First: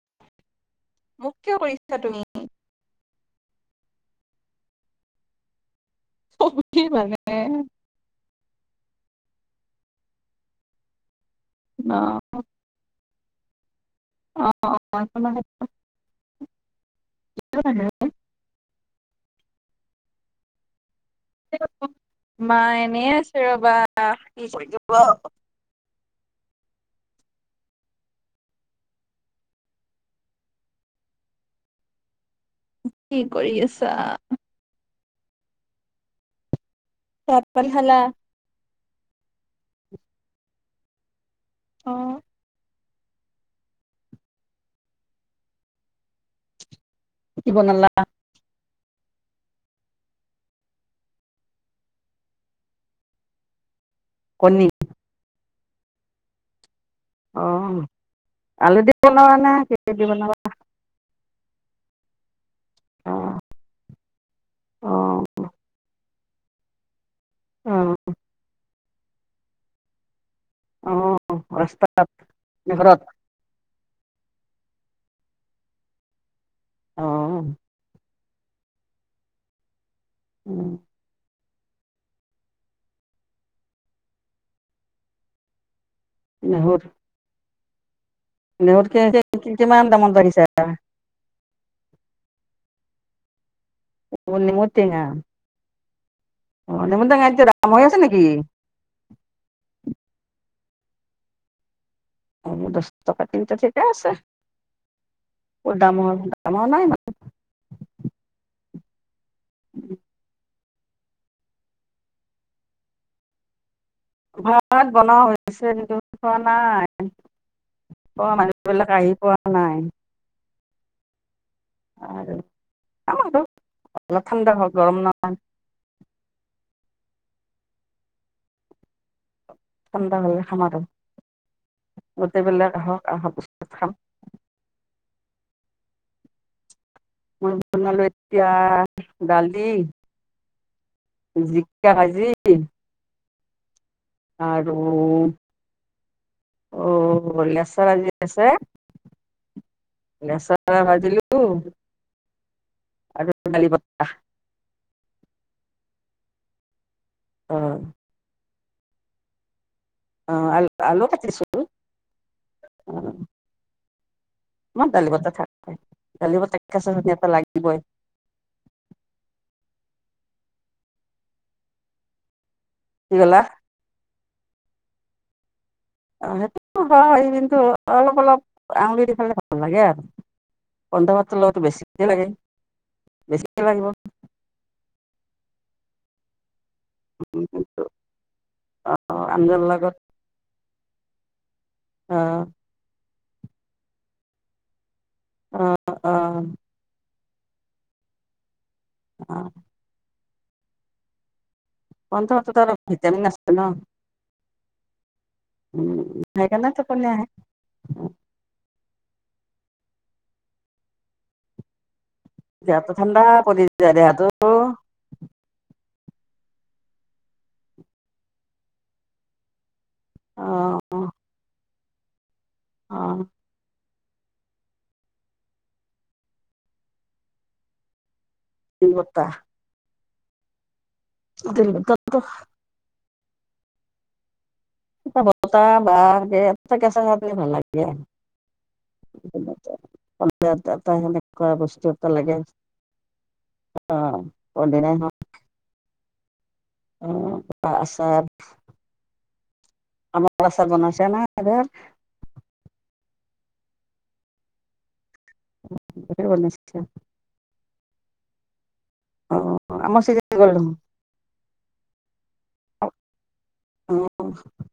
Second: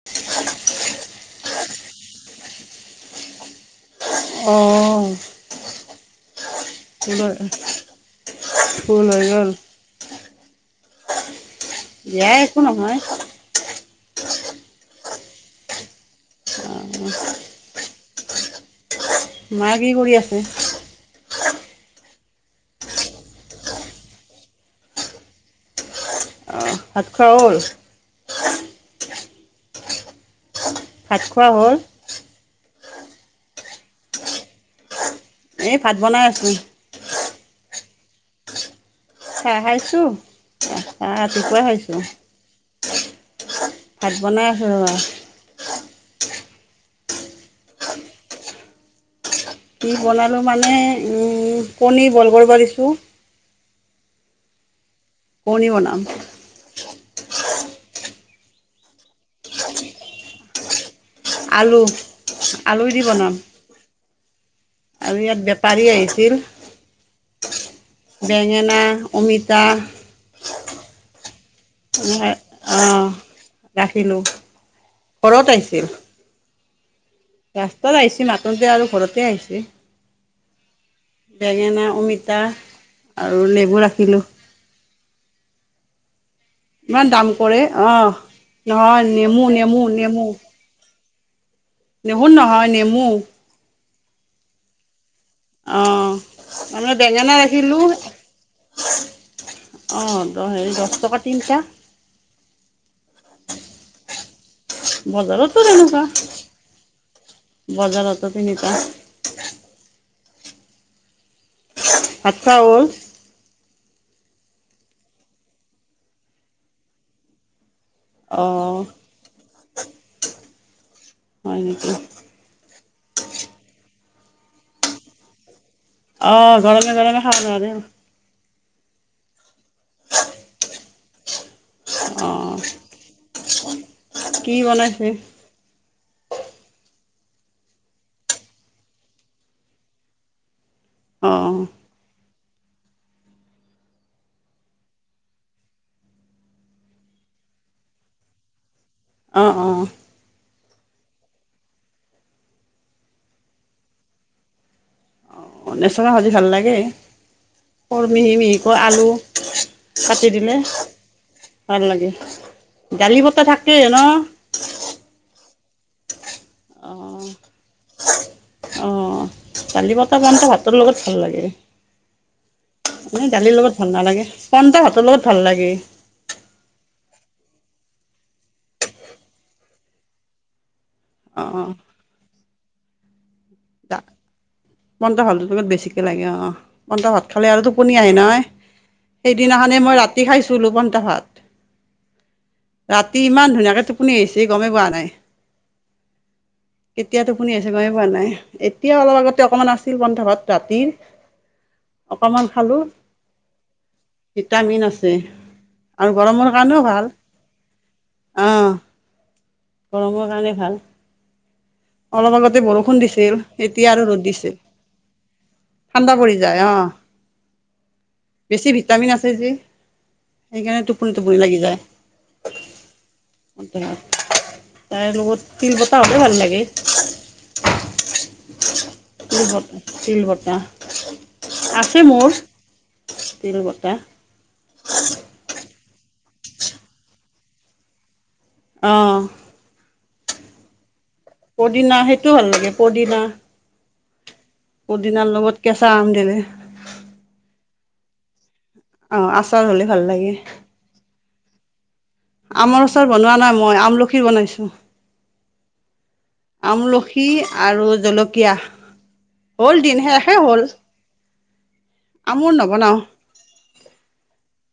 [inaudible] মোক কিয় কৰিছা তুমি? অঁ। চবেই মানে ফুল হৈ গ'ল। দিয়া একো নহয়। অঁ, অঁ বৰ্তমান সেইটো। ব [unintelligible] ে [unintelligible] মায়ে কি কৰি আছে? মাই এনেই আছে। ৰবা, কি কৰিব? ভাত খোৱা হ'ল? ভাত খোৱা হ'ল। কি কৰি আছা? এই ভাত বনাই আছোঁ। পপকন খালা? চাহ খাইছোঁ। অঁ, ৰাতিপুৱাই খাইছোঁ। অ', ভাত বনাই আছোঁ। ৰ'বা। কি বনালা? কি বনালোঁ মানে, ও--কণী বইল কৰিব দিছোঁ। কণী? কণী বনাম। অঁ, আলু দি বনাবা নে? কিহেদি বনাবা? আলু। আলু দি অ বনাম অ আৰু ইয়াত বেপাৰী আহিছিল। বেঙেনা, অমিতা। অঁ। অঁ, ৰাখিলোঁ। ঘৰত আহিছিল। অ ৰাস্তাত আহিছিল, মাটতে আৰু ঘৰতে আহিছে। উম। বেঙেনা, অমিতা আৰু লেবু ৰাখিলোঁ। নেহুৰ ইমান দাম কৰে, অ। নেহুৰ নহয়, নেমু কিমান নেমু দামত নেমু, লাগিছে নেহু নহয় নেমু। অ নেমু টেঙা। অ মানে বেঙেনা এতিয়া দাম হৈ ৰাখিলো। আছে নেকি? অঁ দ হেৰি দছ টকাত তিনিটা। অ মোৰ দছটকাত তিনিটা ঠিকে আছে, বজাৰতো অ দামৰ দাম হোৱা নাই ইমান। বজাৰটো তিনিটা। উম। ভাত খোৱা হ'ল? ভাত বনোৱা হৈছে কিন্তু খোৱা নাই। অ অঁ মানুহবিলাক আহি পোৱা নাই। [unintelligible] [unintelligible] অ, গৰমে - গৰমে খাব নোৱাৰে। ঠাণ্ডা হলে খাম আৰু অঁ গোটেইবিলাক আহক, আহা পিছত খাম। কি বনাইছে? মই বনালো এতিয়া দালি, অঁ জি কা ভাঁজি আৰু অ লেচাৰা ভাজি আছে অঁ অঁ। লেচেৰা ভাজিলোঁ আৰু দালি বতা। অ লেচেৰা ভাজি ভাল লাগে। অ। সৰু মিহি মিহিকৈ আলু কাটি দিলে আলু আলু কাটিছোঁ ভাল লাগে। দালি বতা থাকেই ন? আমাৰ দালি বতা থাকে, দালি বতা অঁ, অঁ, দালি বতা ইমানটা ভাতৰ লগত ভাল লাগে। কি এনে ক'লা দালিৰ লগত ভাল নালাগে, পান্তা ভাতৰ লগত ভাল লাগে। অ সেইটোতো হয় কিন্তু অলপ অলপ আঙুলি দি খালে ভাল লাগে আৰু। পন্তা ভাতৰ অ লগত বেছিকে লাগে, বেছিকে লাগিব। পন্তা ভাতৰ লগত বেছিকে লাগে অ অ। পন্তা ভাত খালে আৰু কিন্তু টোপনি আহে নহয়, আঞ্জাৰ সেইদিনাখনে লগত মই ৰাতি খাইছিলো পন্তা ভাত। আঁ। ৰাতি ইমান ধুনীয়াকে টোপনি আহিছি গমেই পোৱা নাই। অ, অ। এতিয়া টোপনি আহিছে গমেই পোৱা নাই, এতিয়া অলপ আগতে অকমান আছিল পন্থা ভাত ৰাতিৰ। পন্থা অকণমান ভাতত [unintelligible] খালোঁ ভিটামিন আছে ন? ভিটামিন আছে আৰু গৰমৰ সেইকাৰণে কাৰণেও টোপনি ভাল। আহে অ, গৰমৰ কাৰণে ভাল। অলপ আগতে দেহাটো বৰষুণ ঠাণ্ডা দিছিল, পৰি এতিয়া যায় আৰু দেহাটো ৰ'দ দিছে। ঠাণ্ডা পৰি যায় অ। বেছি ভিটামিন আছে যে। সেইকাৰণে টোপনি টোপনি লাগি যায়। তাৰ লগত তিল বটা হ'লেও ভাল লাগে। বতাহ তিল বটা, আছে বতাহটো মোৰ। তিল বটা। তিল বটা বা তাৰ কেঁচা ভাৱটোৱে ভাল লাগে। অ তাৰমানে পদিনা সেইটো ভাল লাগে, পদিনা। অ', পদিনাৰ লগত কেঁচা আম দিলে। উম্, আচাৰ অ', আচাৰ হ'লেও আমৰ আচাৰ বনাইছানে? আমৰ আচাৰ বনোৱা নাই মই, আমলখিৰ বনাইছোঁ। ধেৰ বনাইছে আমলখি আমলখি আৰু জলকীয়া, অ হ'ল আমৰ দিন চিজন শেষে গ'ল দেখোন হ'ল। আমৰ নৱনাওঁ। অ',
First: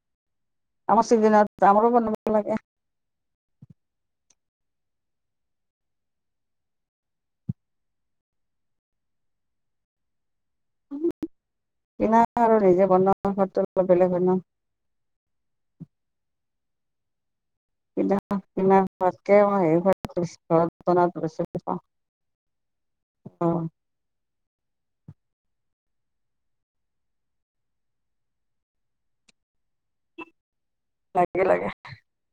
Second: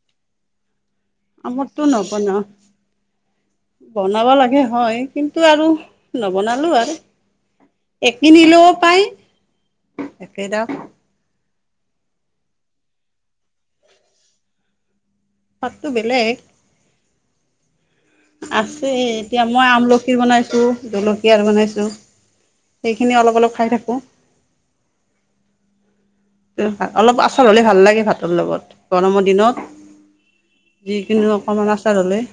আমাৰ চিজনত, আমৰটো আমাৰো বনাব নবনাও লাগে। বনাব লাগে হয়, কিন্তু আৰু নবনালো আৰু। এ কিনিলেও পাই, একেদাম কিনা আৰু নিজে বনোৱা ঘৰতো অলপ বেলেগ হয় ন! সোৱাদটো বেলেগ। কিনা কিনা আছে, সোৱাদকে এতিয়া মই হেৰি সোৱাদটো আমলখিৰ বেছি বনাইছোঁ, ঘৰত বনোৱাটো বেছি জলকীয়াৰ ভাল পাওঁ বনাইছোঁ। সেইখিনি অলপ অ অলপ খাই থাকোঁ। অলপ আচাৰ হ'লে ভাল লাগে ভাতৰ লগত, গৰমৰ দিনত। যিকিনো লাগে লাগে অকণমান আচাৰ হ'লে।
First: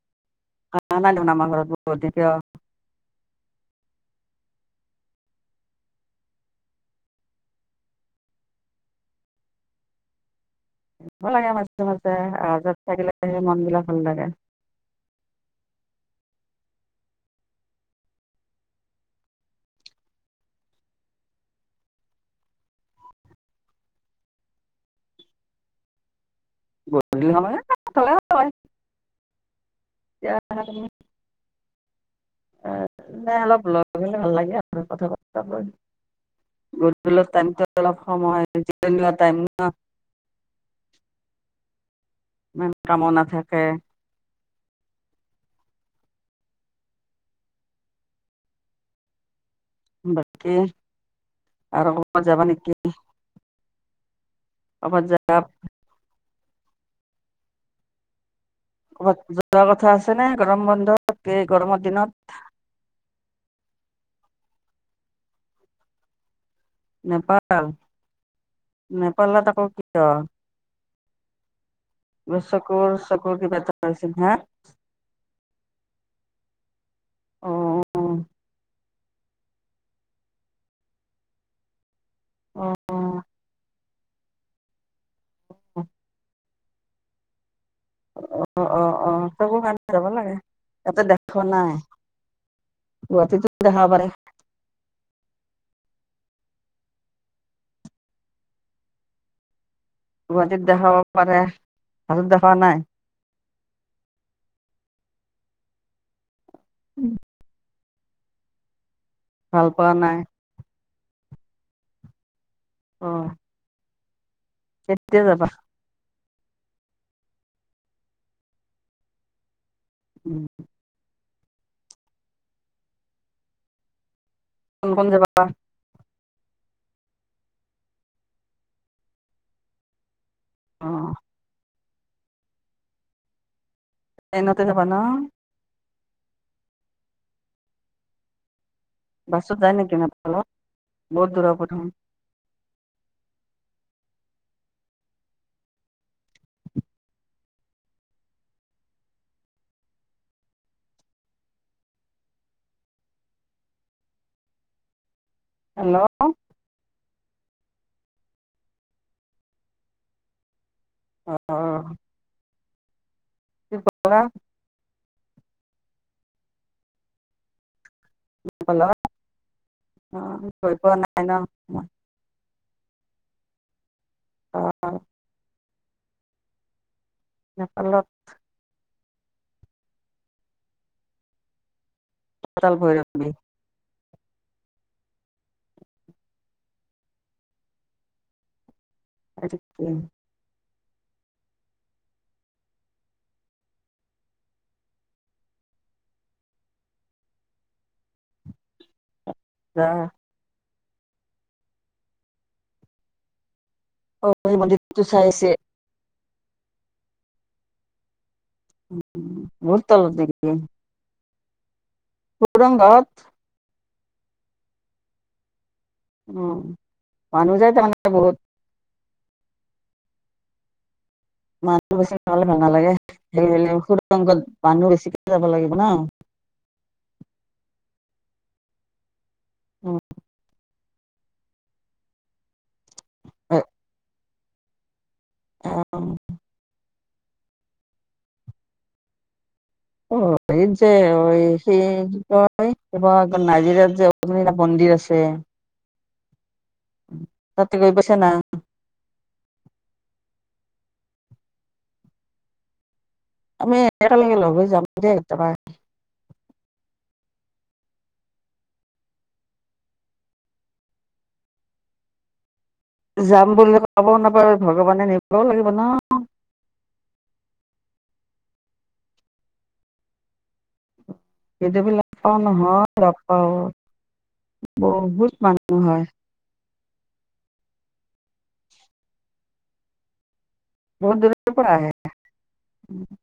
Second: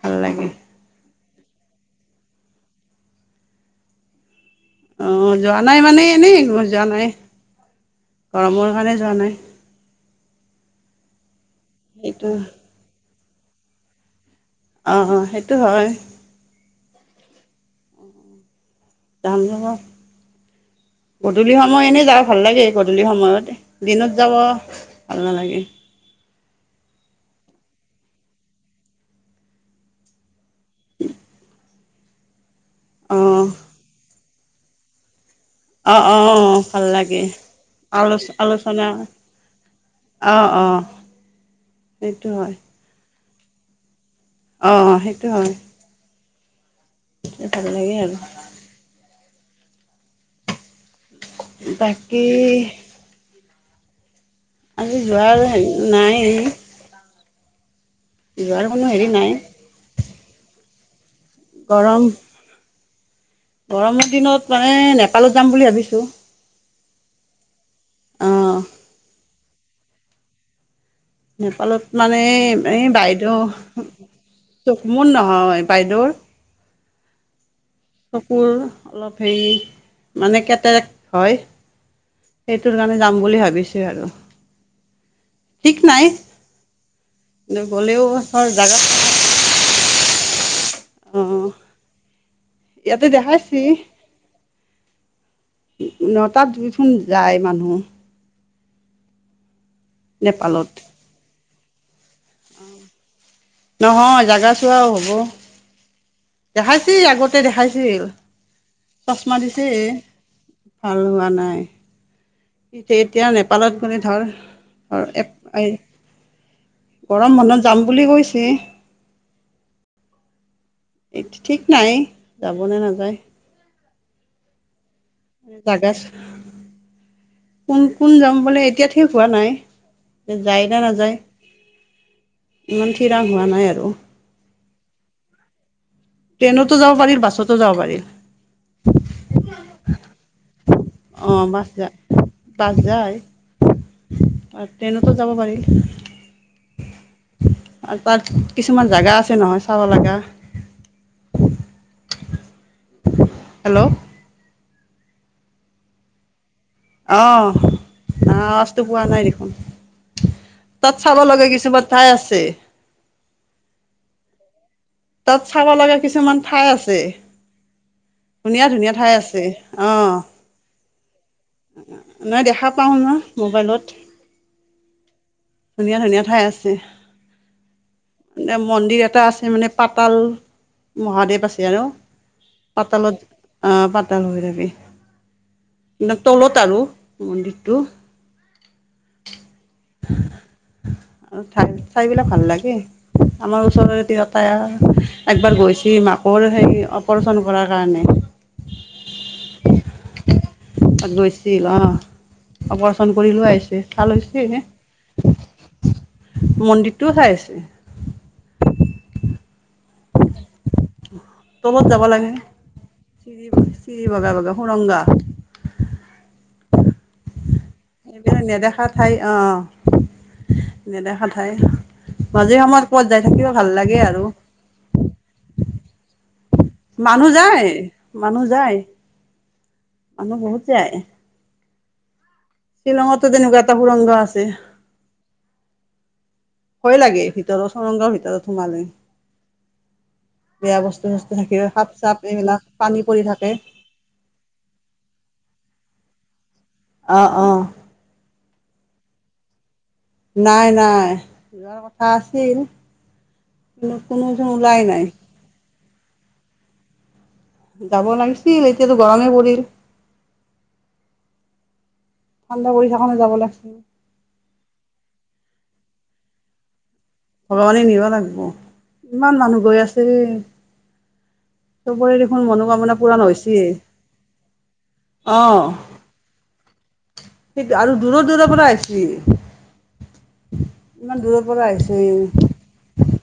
ভাল লাগে। আমাৰ ঘৰত অ', যোৱা নাই মানে, এনে যোৱা নাই। গৰমৰ কাৰণে যোৱা নাই। লাগে মাজে মাজে, সেইটো আহ-যাহ থাকিলেহে মন বিলাক ভাল লাগে। অ', অ', সেইটো হয়। যাম ৰ'ব। গধূলি সময়ত এনে যাওঁ ভাল লাগে, গধূলি সময়ত, দিনত যাব ভাল নালাগে। গধূলি সময় নাই অঁ অলপ ওলাই গ'লে, ভাল লাগে আৰু কথা পাতিবলৈ। অঁ অঁ ভাল গধুল লাগে টাইমটো অলপ আলো সময়, টাইম অ'অ', সেইটো হয়। ইমান কামো নাথাকে। অ', সেইটো হয়। সেই ভাল লাগে আৰু। বাকী আৰু বাকী ক'ৰবাত যাবা নেকি? আজি ক'ৰবাত যা যোৱাৰ হেৰি নাই। যোৱাৰ কোনো হেৰি নাই। যোৱাৰ কথা আছেনে? গৰম বন্ধত, এই গৰমৰ গৰম দিনত। গৰমৰ দিনত মানে নেপালত যাম বুলি ভাবিছো। নেপাল অঁ নেপালত আকৌ কিয়? নেপালত মানে কিবা এই চকুৰ চকুৰ বাইদেউ কিবা এটা হৈছিল হা মোৰ নহয় বাইদেউৰ অ চকুৰ অলপ হেৰি মানে কেটেৰেক্ট হয়। অ সেইটোৰ কাৰণে যাম বুলি ভাবিছো আৰু ঠিক নাই। কিন্তু গ'লেও ধৰ অ অ জাগাত অ চকু কাৰনে যাব লাগে ইয়াতে দেখোৱা অঁ নাই ইয়াতে দেখাইছি গুৱাহাটীতো দেখাব পাৰে। ন টাত দেখোন যায় মানুহ। গুৱাহাটীত নেপালত দেখাব পাৰে [inaudible] দেখা নাই। নহয় জাগা চোৱাও হ'ব। দেখাইছে আগতে দেখাইছিল চচমা দিছে। ভাল পোৱা নাই ভাল হোৱা নাই অ এতিয়া নেপালত গলে ধৰ আৰু কেতিয়া এক যাবা গৰম বন্ধত যাম বুলি কৈছে। উম। ঠিক নাই যাবনে নাযায়। কোন কোন যাবা? জাগা। কোন কোন যাম বোলে এতিয়া ঠিক হোৱা নাই। যায় না অ নাযায় ইমান থিৰাং হোৱা নাই আৰু। ট্ৰেইনতে যাবা ন? ট্ৰেইনতো যাব পাৰি বাছতো যাব পাৰি। বাছত যায় নেকি? নেপালত বহুত অঁ দূৰ বাছ হ'ব চোন। যায় বাছ যায় আৰু ট্ৰেইনতো যাব পাৰি। আৰু তাত কিছুমান জাগা আছে নহয় চাব লগা। Hello hello. আহ আৱাজটো পোৱা নাই দেখোন। তাত চাব অ লগা কিছুমান ঠাই আছে। [inaudible] তাত চাব লগা কিছুমান ঠাই আছে। ধুনীয়া ধুনীয়া নেপালত ঠাই আছে আহ। অ গৈ পোৱা নাই ন মই নাই দেখা পাওঁ ন মোবাইলত। অঁ। ধুনীয়া ধুনীয়া ঠাই আছে। নেপালত। মন্দিৰ এটা আছে মানে পাতাল মহাদেৱ আছে আৰু। অটল পাতালত ভৈৰৱী আহ পাতাল হৈ থাকে। তলত আৰু মন্দিৰটো। [inaudible] ঠাই বিলাক ভাল লাগে। আমাৰ ওচৰৰে দেউতাই একবাৰ গৈছে মাকৰ সেই অপাৰচন কৰাৰ কাৰণে। [inaudible] [inaudible] তাত গৈছিল অ অপাৰচন কৰি লৈ আহিছে ভাল হৈছে। টো চাইছে মন্দিৰটোও চাইছে উম তল ডিগি ৰোমত যাব লাগে চিৰি বগা বগা সুৰংগা উ মানুহ যায় তাৰমানে বহুত নেদেখাত স্থায়ী অ' এ নেদেখা ঠাই মানুহ বেছি নহ'লে মাজে ভাল সময়ত ক'বাত যাই থাকিও ভাল লাগে আৰু মানু বেছি যাব লাগিব না মানুহ যায় মানুহ যায় মানুহ বহুত যায়। শ্বিলঙতো তেনেকুৱা এটা সুৰংগ আছে অ' কৰিলাগে ভিতৰৰ সুৰংগৰ ভিতৰত সোমাই লৈ? অ এই যে চস্তু থাকিলে স সাপ চাপ কি এইবিলাক পানী পৰি কয় থাকে নাজিৰাত যে এটা মন্দিৰ আছে অ অ ততে গৈ পইছা ন নাই নাই যাৰ কথা আছিল আমি কিন্তু একেলগে কোনোচোন লগ হৈ যাম ওলাই নাই দেই কেতিয়াবা। যাব লাগিছিল এতিয়াতো গৰমে পৰিল ঠাণ্ডা কৰি থা যাম বুলি ক'বও নাপাই ভগৱানে নিবও লাগিব নহয় ভগৱানে নিব লাগব ইমান মানুহ গৈ আছে। সেইটোবিলাক চবৰে পাওঁ দেখোন নহয় মনোকামনা লগ পূৰণ পাওঁ হৈছে বহুত মানুহ হয়। সেই আৰু দূৰ দূৰৰ পৰা আহিছে ইমান দূৰৰ পৰা আহিছে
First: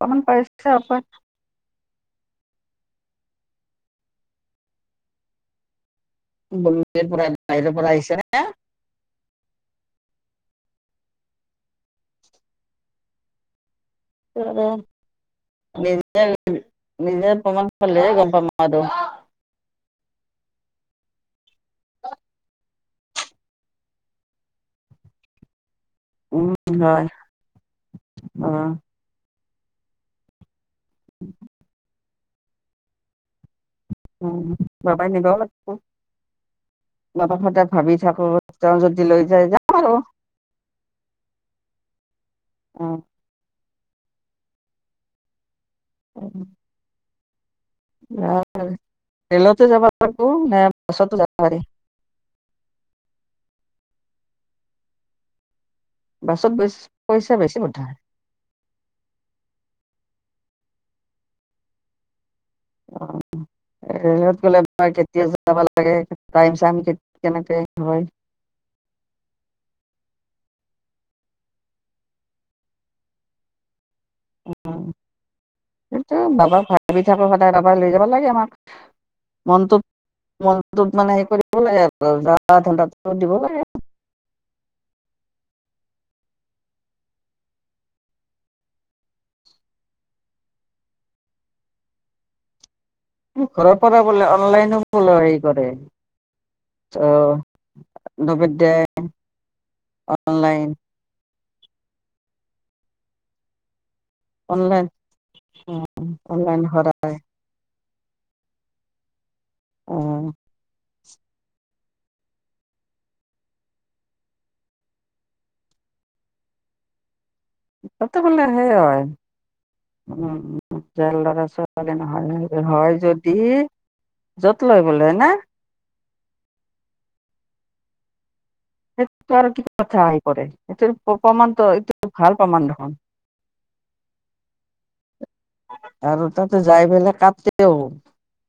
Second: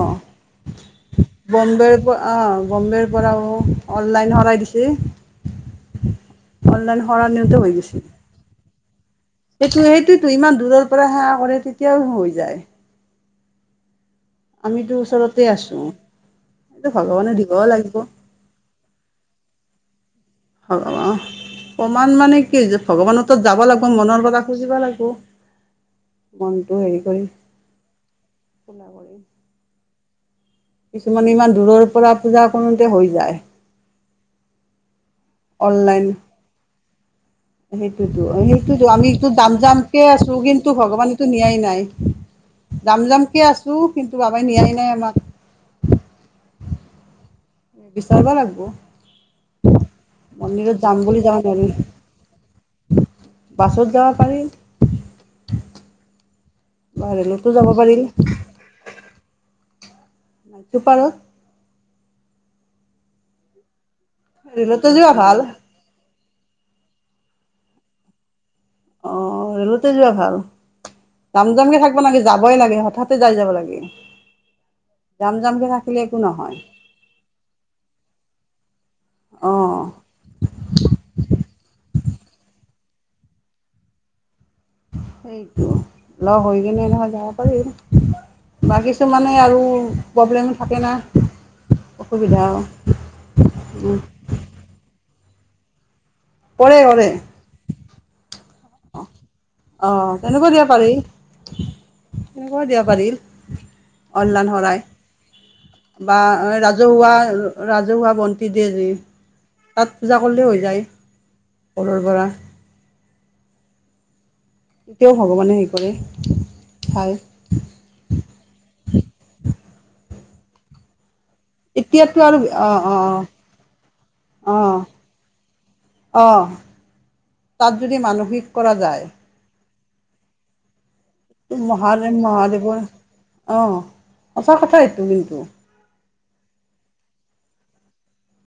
অকমান পাৰিছে অকমান বম্বেৰ পৰা অ বম্বেৰ পৰাও অনলাইন শৰাই দিছে। অনলাইন বম্বে শৰাই পৰা নিওঁতে হৈ বাহিৰৰ পৰা গৈছে আহিছে সেইটো সেইটোতো ইমান দূৰৰ পৰা সেৱা কৰে তেতিয়াওঁ হৈ যায়। অ আমিতো ওচৰতে আছোঁ নিজে এইটো ভগৱানে নিজে দিবও প্ৰমাণ লাগিব পালেহে গম পাম আৰু হ'ব প্ৰমান মানে কি, ভগৱানতাত যাব লাগব মনৰ গথা খুজিব লাগব। উম হয় উম খোলা কিছুমানে ইমান দূৰৰ পৰা পূজা কৰোতে হৈ যায়। উম বাবা নিবওঁ লাগ অললাইন। বাবা ঠাইত সেইটোতো সেইটোতো আমি জাম যাম আৰু জামকে আছো কিন্তু ভগৱানেতো নিয়াই নাই। অ। যাম যামকে আছো, কিন্তু বাবাই নিয়াই নাই আমাক। অ বিচাৰিব লাগব, ৰেলতো যাব লাগিব নে মন্দিৰত যাম বাছতো বুলি যাব পাৰি। নোৱাৰি। বাছত যাব পাৰি। বাছত বেছ বা পইচা বেছি ৰে'লতো যাব বোধয় পাৰি। নাইটছুপাৰত। ৰে'লত ৰে'লতে গ'লে যোৱা কেতিয়া ভাল যাবা তাকে টাইম চাইম কেনেকে হয়। অ' ৰে'লতে যোৱা ভাল। যাম যাম কে থাকিব নালাগে, যাবই লাগে হঠাতে যাই যাব লাগে। যাম যাম সেইতো বাবাক ভাবি থাকে সদায় বাবাই লৈ যাব লাগে আমাক। মনটো অঁ মনটোত মানে হেৰি কৰিব লাগে আৰু [unintelligible] দিব লাগে। সেইটো লগ হৈ কিনে নহয় যাব পাৰি। বা কিছুমানে আৰু প্ৰব্লেম থাকে না, অসুবিধা ঘৰৰ উম, পৰা বোলে অ'নলাইনো বোলে হেৰি কৰে। কৰে কৰে। দুবে যায় অ' অ' তেনেকুৱা দিবা পাৰি তেনেকুৱা দিবা পাৰিল। অ'নলাইন শৰাই বা অনলাইন কৰা ৰাজহুৱা ৰাজহুৱা বন্তি দিয় যে অ তাত পূজা কৰিলেওঁ হৈ যায় ঘৰৰ পৰা। তেতিয়াও ভগৱানে হেৰি কৰে, চাই। তাতে বোলে সেই হয়, উম ল'ৰা ছো ছোৱালী এতিয়াতো আৰু নহয় অ অ হয় যদি যত লয় বলে না? আহ তাত যদি মানসিক কৰা যায় ক'ৰ কি কথা আহি পৰে সেইটো প্ৰমাণটো মহাদেৱ ভাল প্ৰমাণ মহাদেৱৰ দেখোন। অঁ সঁচা কথা এইটো কিন্তু। আৰু তাতো যায় পেলাই কাটিও।